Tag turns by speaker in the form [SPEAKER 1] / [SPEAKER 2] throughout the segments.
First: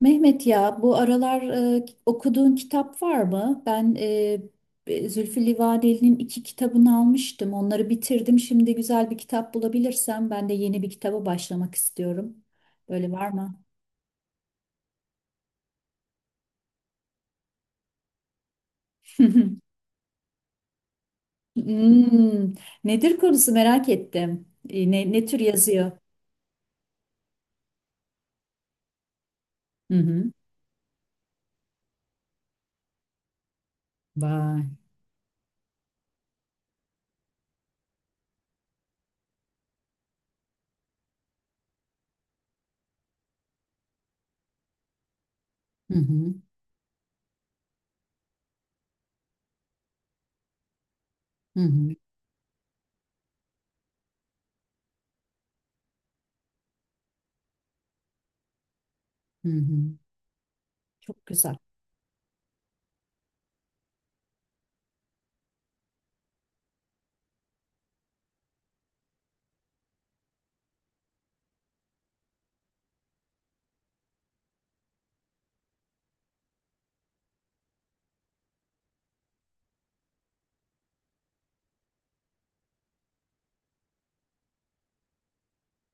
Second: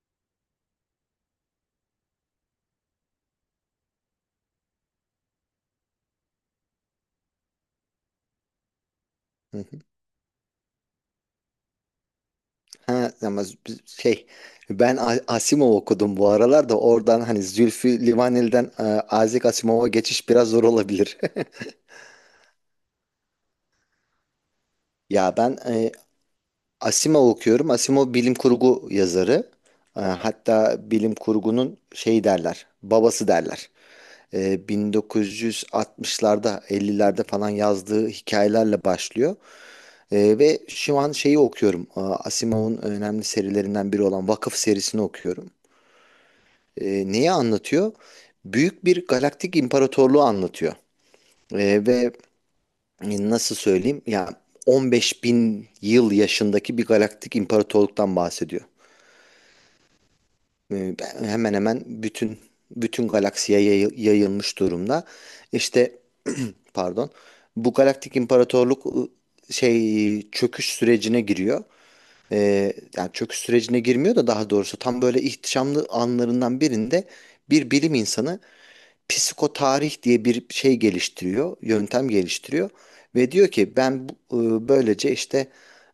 [SPEAKER 1] Mehmet ya bu aralar okuduğun kitap var mı? Zülfü Livaneli'nin iki kitabını almıştım. Onları bitirdim. Şimdi güzel bir kitap
[SPEAKER 2] Hı hı.
[SPEAKER 1] bulabilirsem ben de yeni bir kitaba başlamak istiyorum. Böyle
[SPEAKER 2] Ha
[SPEAKER 1] var
[SPEAKER 2] ama
[SPEAKER 1] mı?
[SPEAKER 2] ben Asimov okudum bu aralar da oradan hani Zülfü Livaneli'den Isaac Asimov'a geçiş biraz zor olabilir.
[SPEAKER 1] Hmm, nedir konusu merak ettim. Ne, ne
[SPEAKER 2] Ya
[SPEAKER 1] tür
[SPEAKER 2] ben
[SPEAKER 1] yazıyor?
[SPEAKER 2] Asimov okuyorum. Asimov bilim kurgu yazarı.
[SPEAKER 1] Hı hı.
[SPEAKER 2] Hatta bilim kurgunun babası derler.
[SPEAKER 1] Vay.
[SPEAKER 2] 1960'larda, 50'lerde falan yazdığı hikayelerle başlıyor. Ve şu an şeyi okuyorum. Asimov'un önemli serilerinden biri olan Vakıf serisini okuyorum.
[SPEAKER 1] Hı hı.
[SPEAKER 2] Ee, neyi anlatıyor? Büyük bir galaktik imparatorluğu anlatıyor.
[SPEAKER 1] Hı
[SPEAKER 2] Ee,
[SPEAKER 1] hı.
[SPEAKER 2] ve nasıl söyleyeyim? Ya 15 bin yıl yaşındaki bir galaktik imparatorluktan bahsediyor.
[SPEAKER 1] Hı hı.
[SPEAKER 2] E, ben-
[SPEAKER 1] Çok
[SPEAKER 2] hemen
[SPEAKER 1] güzel.
[SPEAKER 2] hemen bütün galaksiye yayılmış durumda. İşte pardon. Bu galaktik imparatorluk çöküş sürecine giriyor. Yani çöküş sürecine girmiyor da daha doğrusu tam böyle ihtişamlı anlarından birinde bir bilim insanı psikotarih diye bir şey geliştiriyor, yöntem geliştiriyor ve diyor ki ben böylece işte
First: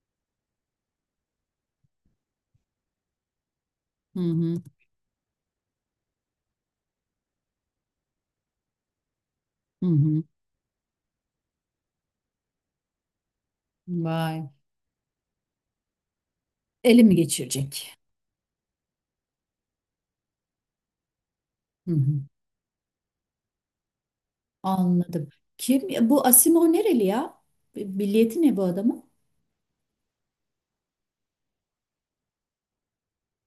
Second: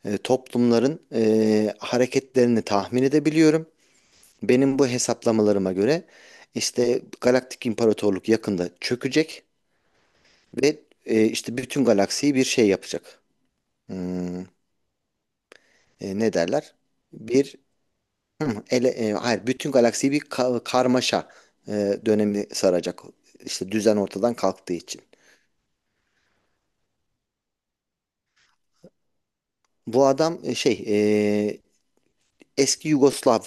[SPEAKER 2] toplumların hareketlerini tahmin edebiliyorum.
[SPEAKER 1] Hı hı.
[SPEAKER 2] Benim bu hesaplamalarıma göre işte Galaktik İmparatorluk yakında çökecek
[SPEAKER 1] Hı hı.
[SPEAKER 2] ve işte bütün galaksiyi bir şey yapacak. Hmm,
[SPEAKER 1] Vay.
[SPEAKER 2] ne derler?
[SPEAKER 1] Elimi
[SPEAKER 2] Bir
[SPEAKER 1] geçirecek.
[SPEAKER 2] hı, ele, e, hayır bütün galaksiyi bir karmaşa
[SPEAKER 1] Hı
[SPEAKER 2] e,
[SPEAKER 1] hı.
[SPEAKER 2] dönemi saracak. İşte düzen ortadan kalktığı için.
[SPEAKER 1] Anladım. Kim bu Asimov nereli ya? Milliyeti ne bu adamın?
[SPEAKER 2] Bu adam e, eski Yugoslav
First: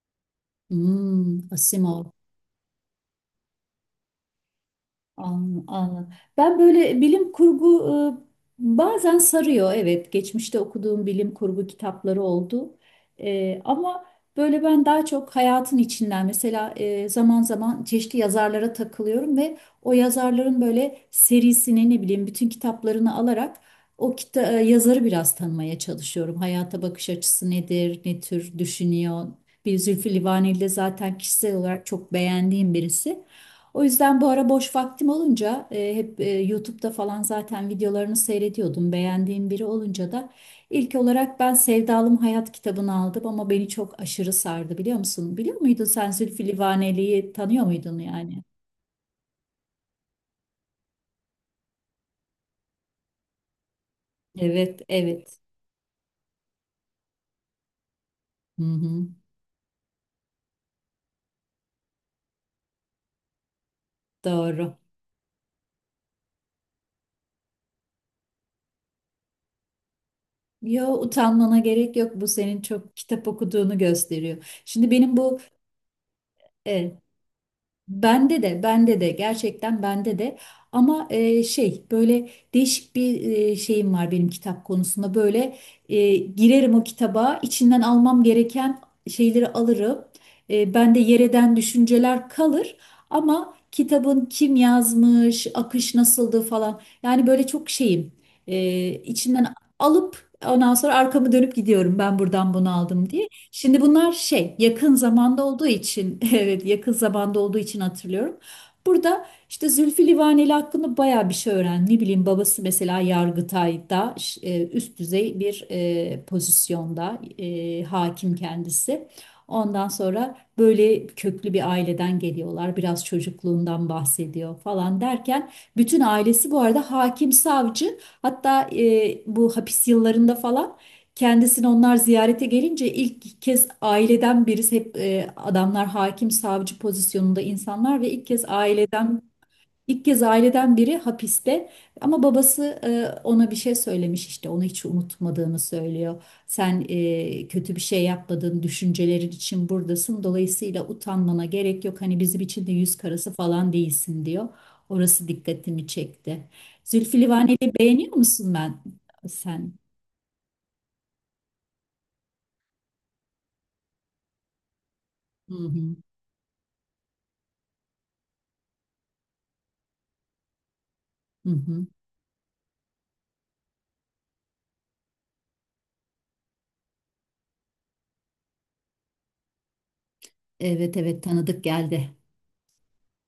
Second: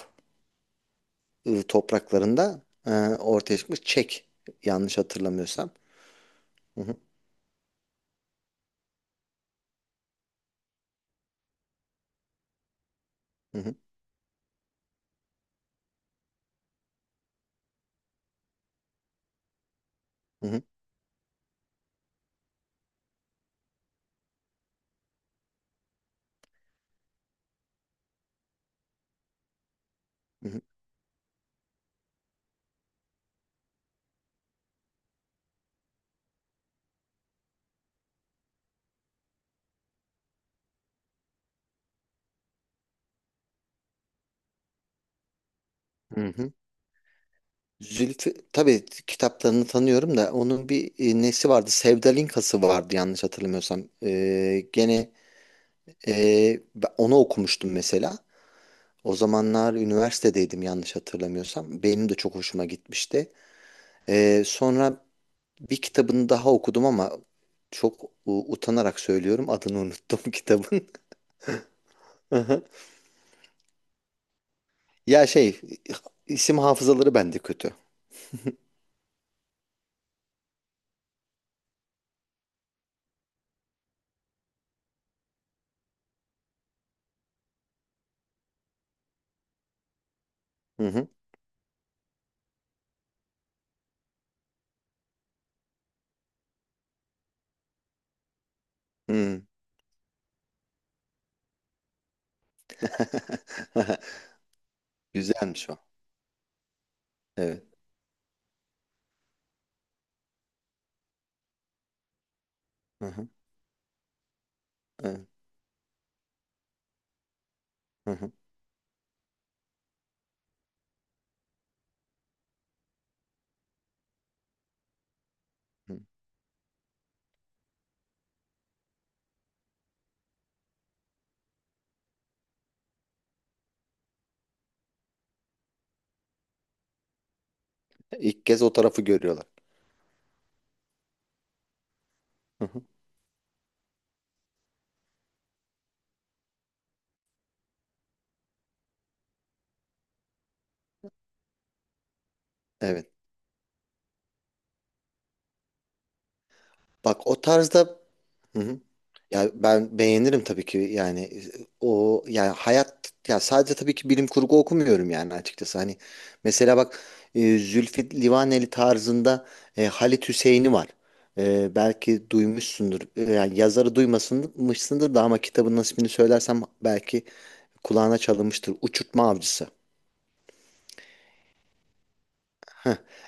[SPEAKER 1] Hmm, Asimov.
[SPEAKER 2] topraklarında ortaya çıkmış Çek, yanlış hatırlamıyorsam.
[SPEAKER 1] Anladım. Ben
[SPEAKER 2] Hı hı,
[SPEAKER 1] böyle bilim kurgu bazen sarıyor. Evet, geçmişte okuduğum bilim kurgu kitapları oldu.
[SPEAKER 2] hı hı,
[SPEAKER 1] Ama böyle ben daha çok hayatın içinden mesela zaman zaman çeşitli yazarlara takılıyorum ve o
[SPEAKER 2] hı
[SPEAKER 1] yazarların
[SPEAKER 2] hı,
[SPEAKER 1] böyle serisini ne bileyim bütün kitaplarını alarak yazarı biraz tanımaya çalışıyorum. Hayata bakış açısı nedir, ne tür düşünüyor. Bir Zülfü
[SPEAKER 2] hı
[SPEAKER 1] Livaneli
[SPEAKER 2] hı,
[SPEAKER 1] de zaten kişisel olarak çok beğendiğim birisi. O yüzden bu ara boş vaktim olunca hep YouTube'da falan zaten videolarını seyrediyordum. Beğendiğim biri olunca da ilk olarak ben Sevdalım Hayat kitabını aldım ama beni çok aşırı sardı biliyor musun? Biliyor muydun sen
[SPEAKER 2] hı
[SPEAKER 1] Zülfü
[SPEAKER 2] hı.
[SPEAKER 1] Livaneli'yi tanıyor muydun
[SPEAKER 2] Zülfü
[SPEAKER 1] yani?
[SPEAKER 2] tabii kitaplarını tanıyorum da onun bir nesi vardı? Sevdalinkası vardı yanlış hatırlamıyorsam. Ee,
[SPEAKER 1] Evet,
[SPEAKER 2] gene
[SPEAKER 1] evet.
[SPEAKER 2] e, ben onu okumuştum mesela.
[SPEAKER 1] Hı hı,
[SPEAKER 2] O zamanlar üniversitedeydim, yanlış hatırlamıyorsam. Benim de çok hoşuma gitmişti. Ee,
[SPEAKER 1] doğru.
[SPEAKER 2] sonra bir kitabını daha okudum ama çok utanarak söylüyorum, adını unuttum kitabın.
[SPEAKER 1] Yo, utanmana gerek yok. Bu
[SPEAKER 2] Hı
[SPEAKER 1] senin
[SPEAKER 2] hı.
[SPEAKER 1] çok kitap okuduğunu gösteriyor. Şimdi benim
[SPEAKER 2] Ya,
[SPEAKER 1] bu
[SPEAKER 2] isim
[SPEAKER 1] evet.
[SPEAKER 2] hafızaları bende kötü.
[SPEAKER 1] Bende de gerçekten bende de ama şey böyle değişik bir şeyim var benim kitap konusunda böyle girerim o kitaba içinden almam gereken şeyleri alırım.
[SPEAKER 2] Hı
[SPEAKER 1] Bende
[SPEAKER 2] hı.
[SPEAKER 1] yereden düşünceler kalır ama kitabın kim yazmış, akış nasıldı falan yani böyle çok şeyim.
[SPEAKER 2] Hı.
[SPEAKER 1] İçinden alıp ondan sonra arkamı dönüp gidiyorum ben buradan bunu aldım diye. Şimdi bunlar şey yakın zamanda olduğu
[SPEAKER 2] Güzelmiş o.
[SPEAKER 1] için evet yakın zamanda olduğu
[SPEAKER 2] Evet.
[SPEAKER 1] için hatırlıyorum. Burada işte Zülfü Livaneli hakkında bayağı bir şey öğren. Ne bileyim babası mesela
[SPEAKER 2] Hı hı.
[SPEAKER 1] Yargıtay'da üst
[SPEAKER 2] Evet.
[SPEAKER 1] düzey bir pozisyonda
[SPEAKER 2] Hı hı.
[SPEAKER 1] hakim kendisi. Ondan sonra böyle köklü bir aileden geliyorlar. Biraz çocukluğundan bahsediyor falan derken bütün
[SPEAKER 2] Hı.
[SPEAKER 1] ailesi bu arada hakim savcı, hatta bu hapis yıllarında falan kendisini onlar ziyarete gelince ilk kez aileden birisi, hep adamlar hakim savcı pozisyonunda insanlar ve
[SPEAKER 2] İlk kez o tarafı görüyorlar.
[SPEAKER 1] ilk kez aileden biri hapiste, ama
[SPEAKER 2] Hı
[SPEAKER 1] babası
[SPEAKER 2] hı.
[SPEAKER 1] ona bir şey söylemiş işte, onu hiç unutmadığını söylüyor. Sen kötü bir şey yapmadığın düşüncelerin için buradasın, dolayısıyla utanmana gerek yok, hani bizim için de yüz
[SPEAKER 2] Evet.
[SPEAKER 1] karası falan değilsin diyor. Orası dikkatimi çekti. Zülfü
[SPEAKER 2] Bak o
[SPEAKER 1] Livaneli'yi
[SPEAKER 2] tarzda,
[SPEAKER 1] beğeniyor musun
[SPEAKER 2] hı
[SPEAKER 1] ben
[SPEAKER 2] hı. Ya
[SPEAKER 1] sen?
[SPEAKER 2] ben beğenirim tabii ki, yani o yani hayat ya, sadece tabii ki bilim kurgu okumuyorum yani,
[SPEAKER 1] Hı
[SPEAKER 2] açıkçası,
[SPEAKER 1] hı.
[SPEAKER 2] hani mesela bak, Zülfü Livaneli tarzında, Halit Hüseyin'i var.
[SPEAKER 1] Hı
[SPEAKER 2] E,
[SPEAKER 1] hı.
[SPEAKER 2] belki duymuşsundur. Yani yazarı duymasınmışsındır da, ama kitabın ismini söylersem belki kulağına çalınmıştır. Uçurtma Avcısı.
[SPEAKER 1] Evet, evet, tanıdık geldi.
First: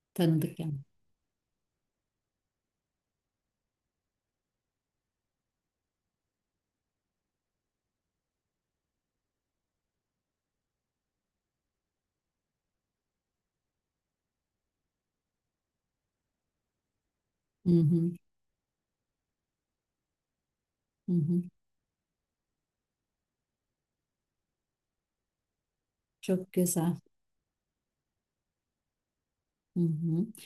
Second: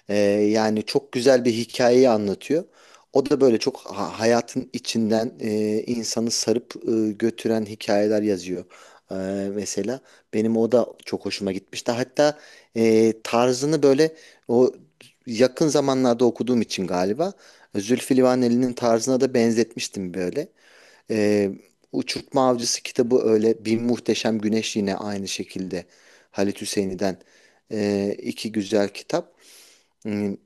[SPEAKER 2] Ee,
[SPEAKER 1] Tanıdık geldi.
[SPEAKER 2] yani çok güzel bir hikayeyi anlatıyor. O da böyle çok hayatın içinden insanı sarıp götüren hikayeler yazıyor. Ee, mesela benim o da çok hoşuma gitmişti. Hatta tarzını böyle, o yakın zamanlarda okuduğum için galiba,
[SPEAKER 1] Hı hı,
[SPEAKER 2] Zülfü Livaneli'nin tarzına da benzetmiştim böyle.
[SPEAKER 1] hı hı.
[SPEAKER 2] Ee, Uçurtma Avcısı kitabı öyle. Bir Muhteşem Güneş yine aynı şekilde.
[SPEAKER 1] Çok
[SPEAKER 2] Halit
[SPEAKER 1] güzel.
[SPEAKER 2] Hüseyni'den iki güzel kitap.
[SPEAKER 1] Hı hı.
[SPEAKER 2] Hmm,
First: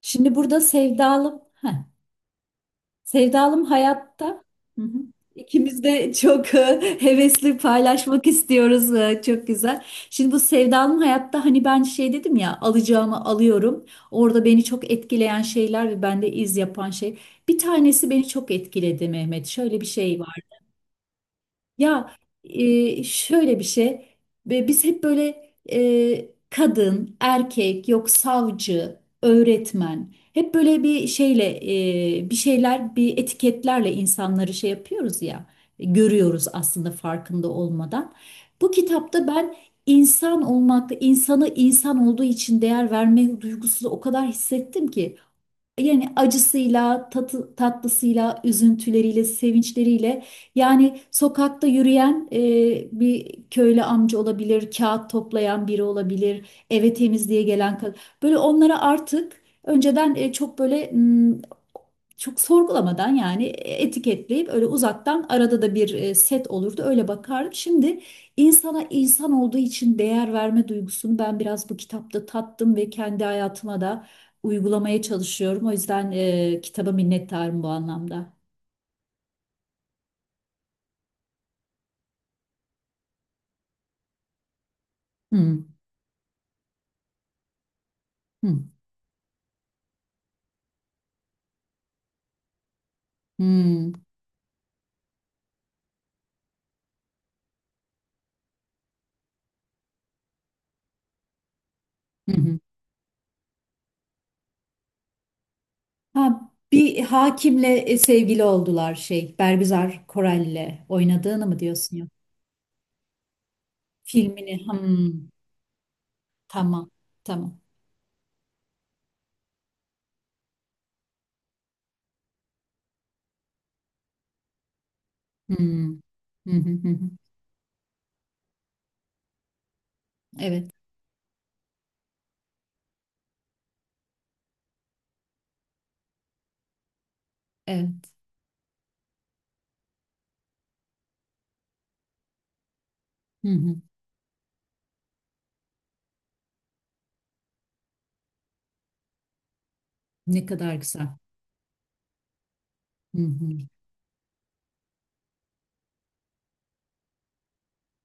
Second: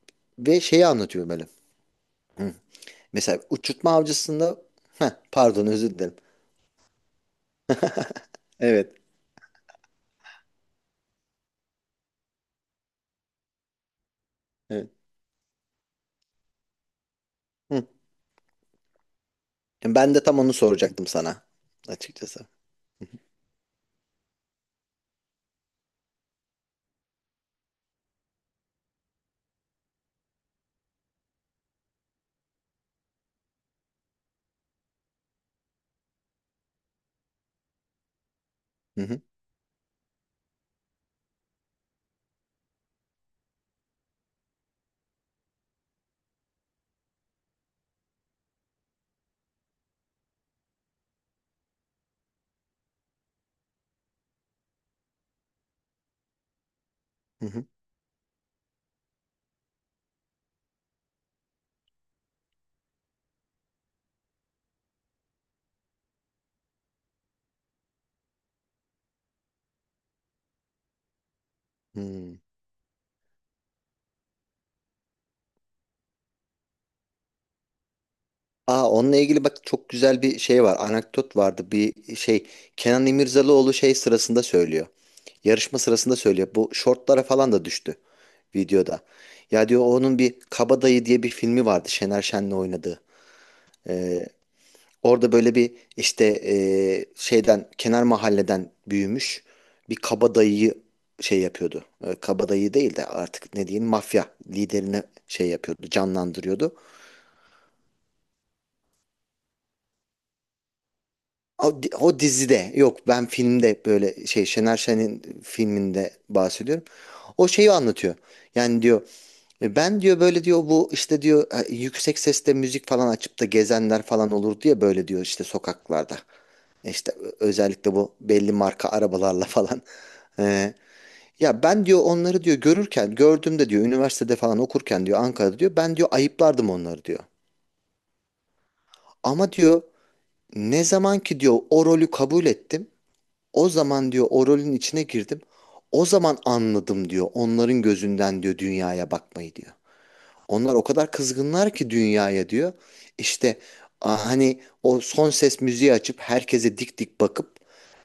[SPEAKER 1] Şimdi burada
[SPEAKER 2] Ve şeyi anlatıyor
[SPEAKER 1] sevdalım.
[SPEAKER 2] böyle.
[SPEAKER 1] Heh,
[SPEAKER 2] Hı. Mesela
[SPEAKER 1] sevdalım
[SPEAKER 2] Uçurtma
[SPEAKER 1] hayatta.
[SPEAKER 2] Avcısı'nda,
[SPEAKER 1] Hı hı.
[SPEAKER 2] Pardon,
[SPEAKER 1] İkimiz
[SPEAKER 2] özür
[SPEAKER 1] de
[SPEAKER 2] dilerim.
[SPEAKER 1] çok hevesli paylaşmak istiyoruz.
[SPEAKER 2] Evet.
[SPEAKER 1] Çok güzel. Şimdi bu sevdalım hayatta hani ben şey dedim ya, alacağımı alıyorum. Orada beni çok
[SPEAKER 2] Evet.
[SPEAKER 1] etkileyen şeyler ve bende iz yapan şey. Bir
[SPEAKER 2] Hı.
[SPEAKER 1] tanesi beni çok etkiledi Mehmet. Şöyle bir
[SPEAKER 2] Yani ben
[SPEAKER 1] şey
[SPEAKER 2] de tam
[SPEAKER 1] var.
[SPEAKER 2] onu soracaktım sana,
[SPEAKER 1] Ya
[SPEAKER 2] açıkçası.
[SPEAKER 1] şöyle bir şey, ve biz hep böyle kadın, erkek, yok savcı, öğretmen, hep böyle bir şeyle bir şeyler, bir etiketlerle insanları şey yapıyoruz ya, görüyoruz aslında farkında olmadan. Bu
[SPEAKER 2] Hı hı.
[SPEAKER 1] kitapta ben insan olmakta insanı insan olduğu için değer verme duygusunu o kadar hissettim ki. Yani acısıyla, tatı, tatlısıyla, üzüntüleriyle, sevinçleriyle, yani sokakta yürüyen bir köylü amca olabilir, kağıt toplayan biri olabilir, eve temizliğe
[SPEAKER 2] Hı hı.
[SPEAKER 1] gelen kadın. Böyle onlara artık önceden çok böyle çok sorgulamadan, yani etiketleyip öyle uzaktan, arada da bir set olurdu, öyle bakardım. Şimdi insana insan olduğu için değer verme duygusunu ben biraz bu kitapta
[SPEAKER 2] Hı.
[SPEAKER 1] tattım ve kendi hayatıma da uygulamaya çalışıyorum. O yüzden kitaba minnettarım bu anlamda.
[SPEAKER 2] Onunla ilgili bak, çok güzel bir şey var. Anekdot vardı. Bir şey Kenan İmirzalıoğlu şey sırasında söylüyor.
[SPEAKER 1] Hmm,
[SPEAKER 2] Yarışma sırasında söylüyor. Bu şortlara falan da düştü
[SPEAKER 1] hmm,
[SPEAKER 2] videoda. Ya diyor, onun bir Kabadayı diye bir filmi vardı, Şener Şen'le oynadığı.
[SPEAKER 1] hmm,
[SPEAKER 2] Ee, orada böyle bir işte, şeyden kenar mahalleden büyümüş bir kabadayıyı şey yapıyordu. Ee,
[SPEAKER 1] hı hı.
[SPEAKER 2] kabadayı değil de artık ne diyeyim, mafya liderine şey yapıyordu,
[SPEAKER 1] Ha,
[SPEAKER 2] canlandırıyordu.
[SPEAKER 1] bir hakimle sevgili oldular şey Bergüzar Korel'le oynadığını mı
[SPEAKER 2] O, di-
[SPEAKER 1] diyorsun ya?
[SPEAKER 2] o dizide yok, ben filmde böyle,
[SPEAKER 1] Filmini.
[SPEAKER 2] Şener Şen'in
[SPEAKER 1] Hmm,
[SPEAKER 2] filminde bahsediyorum.
[SPEAKER 1] tamam,
[SPEAKER 2] O
[SPEAKER 1] tamam.
[SPEAKER 2] şeyi anlatıyor. Yani diyor, "Ben diyor böyle, diyor bu işte, diyor yüksek sesle müzik falan açıp da gezenler falan olur diye, böyle diyor, işte
[SPEAKER 1] Hmm.
[SPEAKER 2] sokaklarda.
[SPEAKER 1] Hı hı hı.
[SPEAKER 2] İşte özellikle bu belli marka arabalarla falan.
[SPEAKER 1] Evet,
[SPEAKER 2] E, ya ben diyor onları, diyor gördüğümde, diyor üniversitede falan okurken diyor, Ankara'da diyor, ben diyor ayıplardım onları diyor.
[SPEAKER 1] evet.
[SPEAKER 2] Ama diyor, ne zaman ki diyor o rolü kabul ettim.
[SPEAKER 1] Hı
[SPEAKER 2] O
[SPEAKER 1] hı.
[SPEAKER 2] zaman diyor o rolün içine girdim. O zaman anladım diyor. Onların gözünden diyor, dünyaya bakmayı diyor.
[SPEAKER 1] Ne
[SPEAKER 2] Onlar
[SPEAKER 1] kadar
[SPEAKER 2] o
[SPEAKER 1] güzel.
[SPEAKER 2] kadar kızgınlar ki dünyaya diyor.
[SPEAKER 1] Hı
[SPEAKER 2] İşte
[SPEAKER 1] hı.
[SPEAKER 2] hani o son ses müziği açıp herkese dik dik bakıp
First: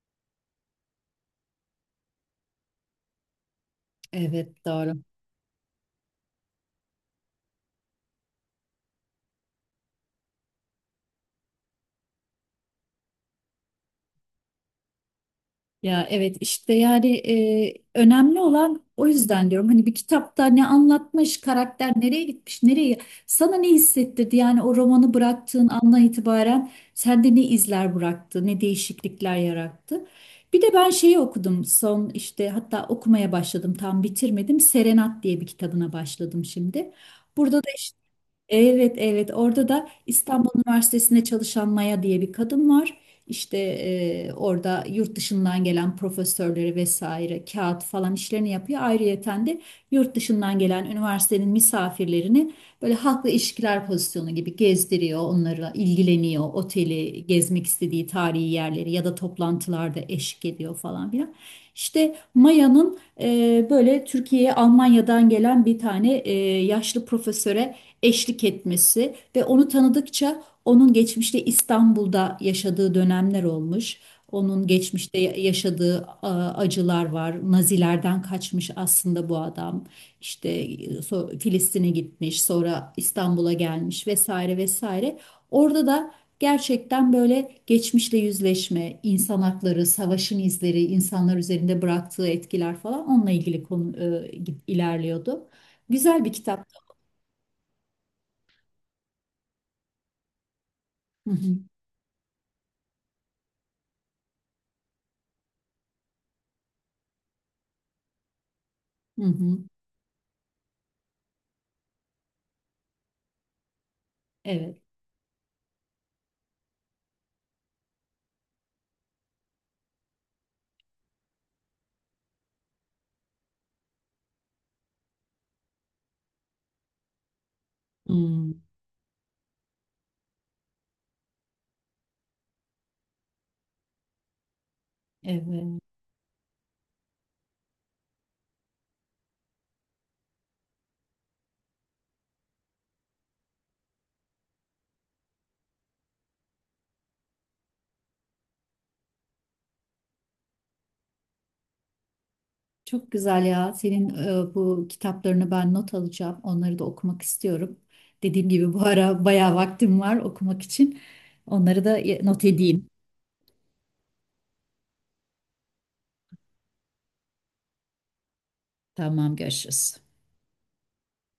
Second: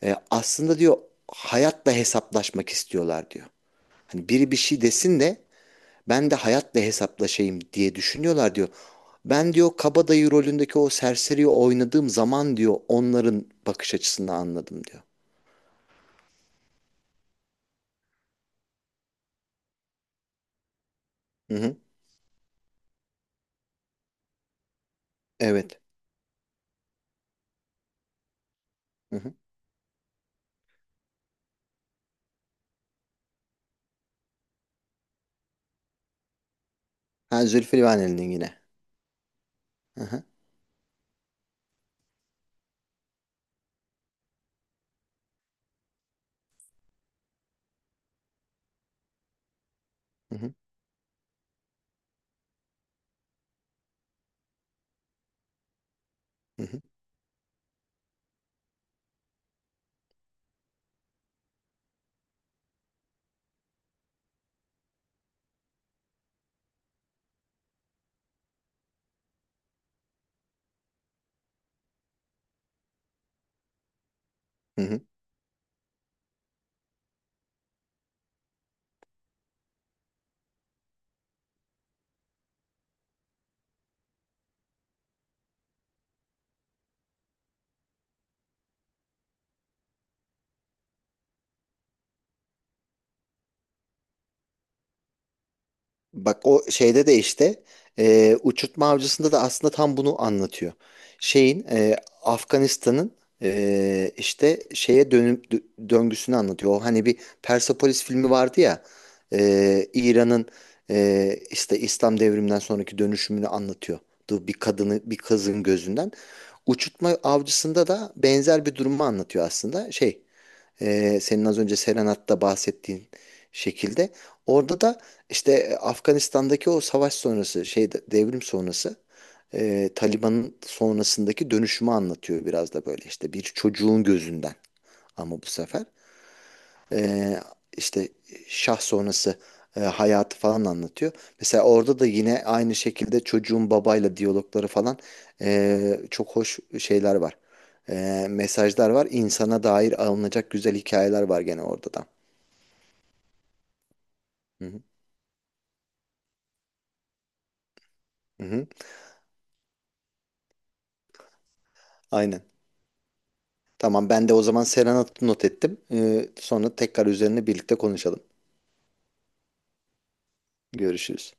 [SPEAKER 2] aslında diyor, hayatla hesaplaşmak istiyorlar diyor. Hani biri bir
[SPEAKER 1] Evet,
[SPEAKER 2] şey
[SPEAKER 1] doğru.
[SPEAKER 2] desin de, ben de hayatla hesaplaşayım diye düşünüyorlar diyor. Ben diyor, kabadayı rolündeki o serseriyi oynadığım zaman diyor, onların bakış açısını anladım diyor.
[SPEAKER 1] Ya evet işte, yani önemli olan, o yüzden diyorum hani bir kitapta ne anlatmış,
[SPEAKER 2] Hı hı.
[SPEAKER 1] karakter nereye gitmiş, nereye sana ne hissettirdi, yani o romanı bıraktığın
[SPEAKER 2] Evet.
[SPEAKER 1] andan itibaren sende ne izler bıraktı, ne
[SPEAKER 2] Hı hı.
[SPEAKER 1] değişiklikler yarattı. Bir de ben şeyi okudum son işte, hatta okumaya başladım tam bitirmedim. Serenat diye bir kitabına başladım şimdi.
[SPEAKER 2] Ha,
[SPEAKER 1] Burada da
[SPEAKER 2] Zülfü
[SPEAKER 1] işte
[SPEAKER 2] Livaneli'nin yine.
[SPEAKER 1] evet, evet. Orada da
[SPEAKER 2] Hı hı.
[SPEAKER 1] İstanbul Üniversitesi'nde çalışan Maya diye bir kadın var. İşte orada yurt dışından gelen profesörleri vesaire kağıt falan işlerini yapıyor. Ayrıyeten de yurt
[SPEAKER 2] Hı hı.
[SPEAKER 1] dışından gelen üniversitenin misafirlerini böyle halkla ilişkiler pozisyonu gibi gezdiriyor. Onlarla ilgileniyor.
[SPEAKER 2] Hı hı.
[SPEAKER 1] Oteli, gezmek istediği tarihi yerleri ya da toplantılarda eşlik ediyor falan filan. İşte Maya'nın böyle Türkiye'ye Almanya'dan gelen bir tane yaşlı profesöre eşlik etmesi ve onu tanıdıkça onun geçmişte İstanbul'da yaşadığı dönemler olmuş. Onun
[SPEAKER 2] Hı hı.
[SPEAKER 1] geçmişte yaşadığı acılar var. Nazilerden kaçmış aslında bu adam. İşte Filistin'e gitmiş, sonra İstanbul'a gelmiş vesaire vesaire. Orada da gerçekten böyle geçmişle yüzleşme, insan hakları, savaşın izleri, insanlar üzerinde bıraktığı etkiler falan, onunla ilgili konu ilerliyordu. Güzel bir
[SPEAKER 2] Bak o
[SPEAKER 1] kitap.
[SPEAKER 2] şeyde de işte, Uçurtma Avcısı'nda da aslında tam bunu anlatıyor.
[SPEAKER 1] Hı hı,
[SPEAKER 2] Şeyin e, Afganistan'ın işte dönüp döngüsünü anlatıyor. O hani bir Persepolis filmi vardı ya,
[SPEAKER 1] hı hı.
[SPEAKER 2] İran'ın işte İslam devriminden sonraki dönüşümünü anlatıyor. Du- Bir
[SPEAKER 1] Evet.
[SPEAKER 2] kadını bir kızın gözünden. Uçurtma Avcısı'nda da benzer bir durumu anlatıyor aslında. Senin az önce Serenat'ta bahsettiğin şekilde. Orada da işte Afganistan'daki o savaş sonrası, devrim
[SPEAKER 1] Hmm,
[SPEAKER 2] sonrası, Taliban'ın sonrasındaki dönüşümü anlatıyor, biraz da böyle işte bir çocuğun gözünden, ama bu
[SPEAKER 1] evet.
[SPEAKER 2] sefer e, işte şah sonrası hayatı falan anlatıyor. Mesela orada da yine aynı şekilde çocuğun babayla diyalogları falan, çok hoş şeyler var. Mesajlar var. İnsana dair alınacak güzel hikayeler var gene orada da.
[SPEAKER 1] Çok güzel ya. Senin
[SPEAKER 2] Hı hı.
[SPEAKER 1] bu kitaplarını ben not alacağım. Onları da okumak istiyorum.
[SPEAKER 2] Hı
[SPEAKER 1] Dediğim
[SPEAKER 2] hı.
[SPEAKER 1] gibi bu ara bayağı vaktim var okumak için. Onları da
[SPEAKER 2] Aynen.
[SPEAKER 1] not edeyim.
[SPEAKER 2] Tamam, ben de o zaman Serenat'ı not ettim. Sonra tekrar üzerine birlikte konuşalım.
[SPEAKER 1] Tamam, görüşürüz.
[SPEAKER 2] Görüşürüz.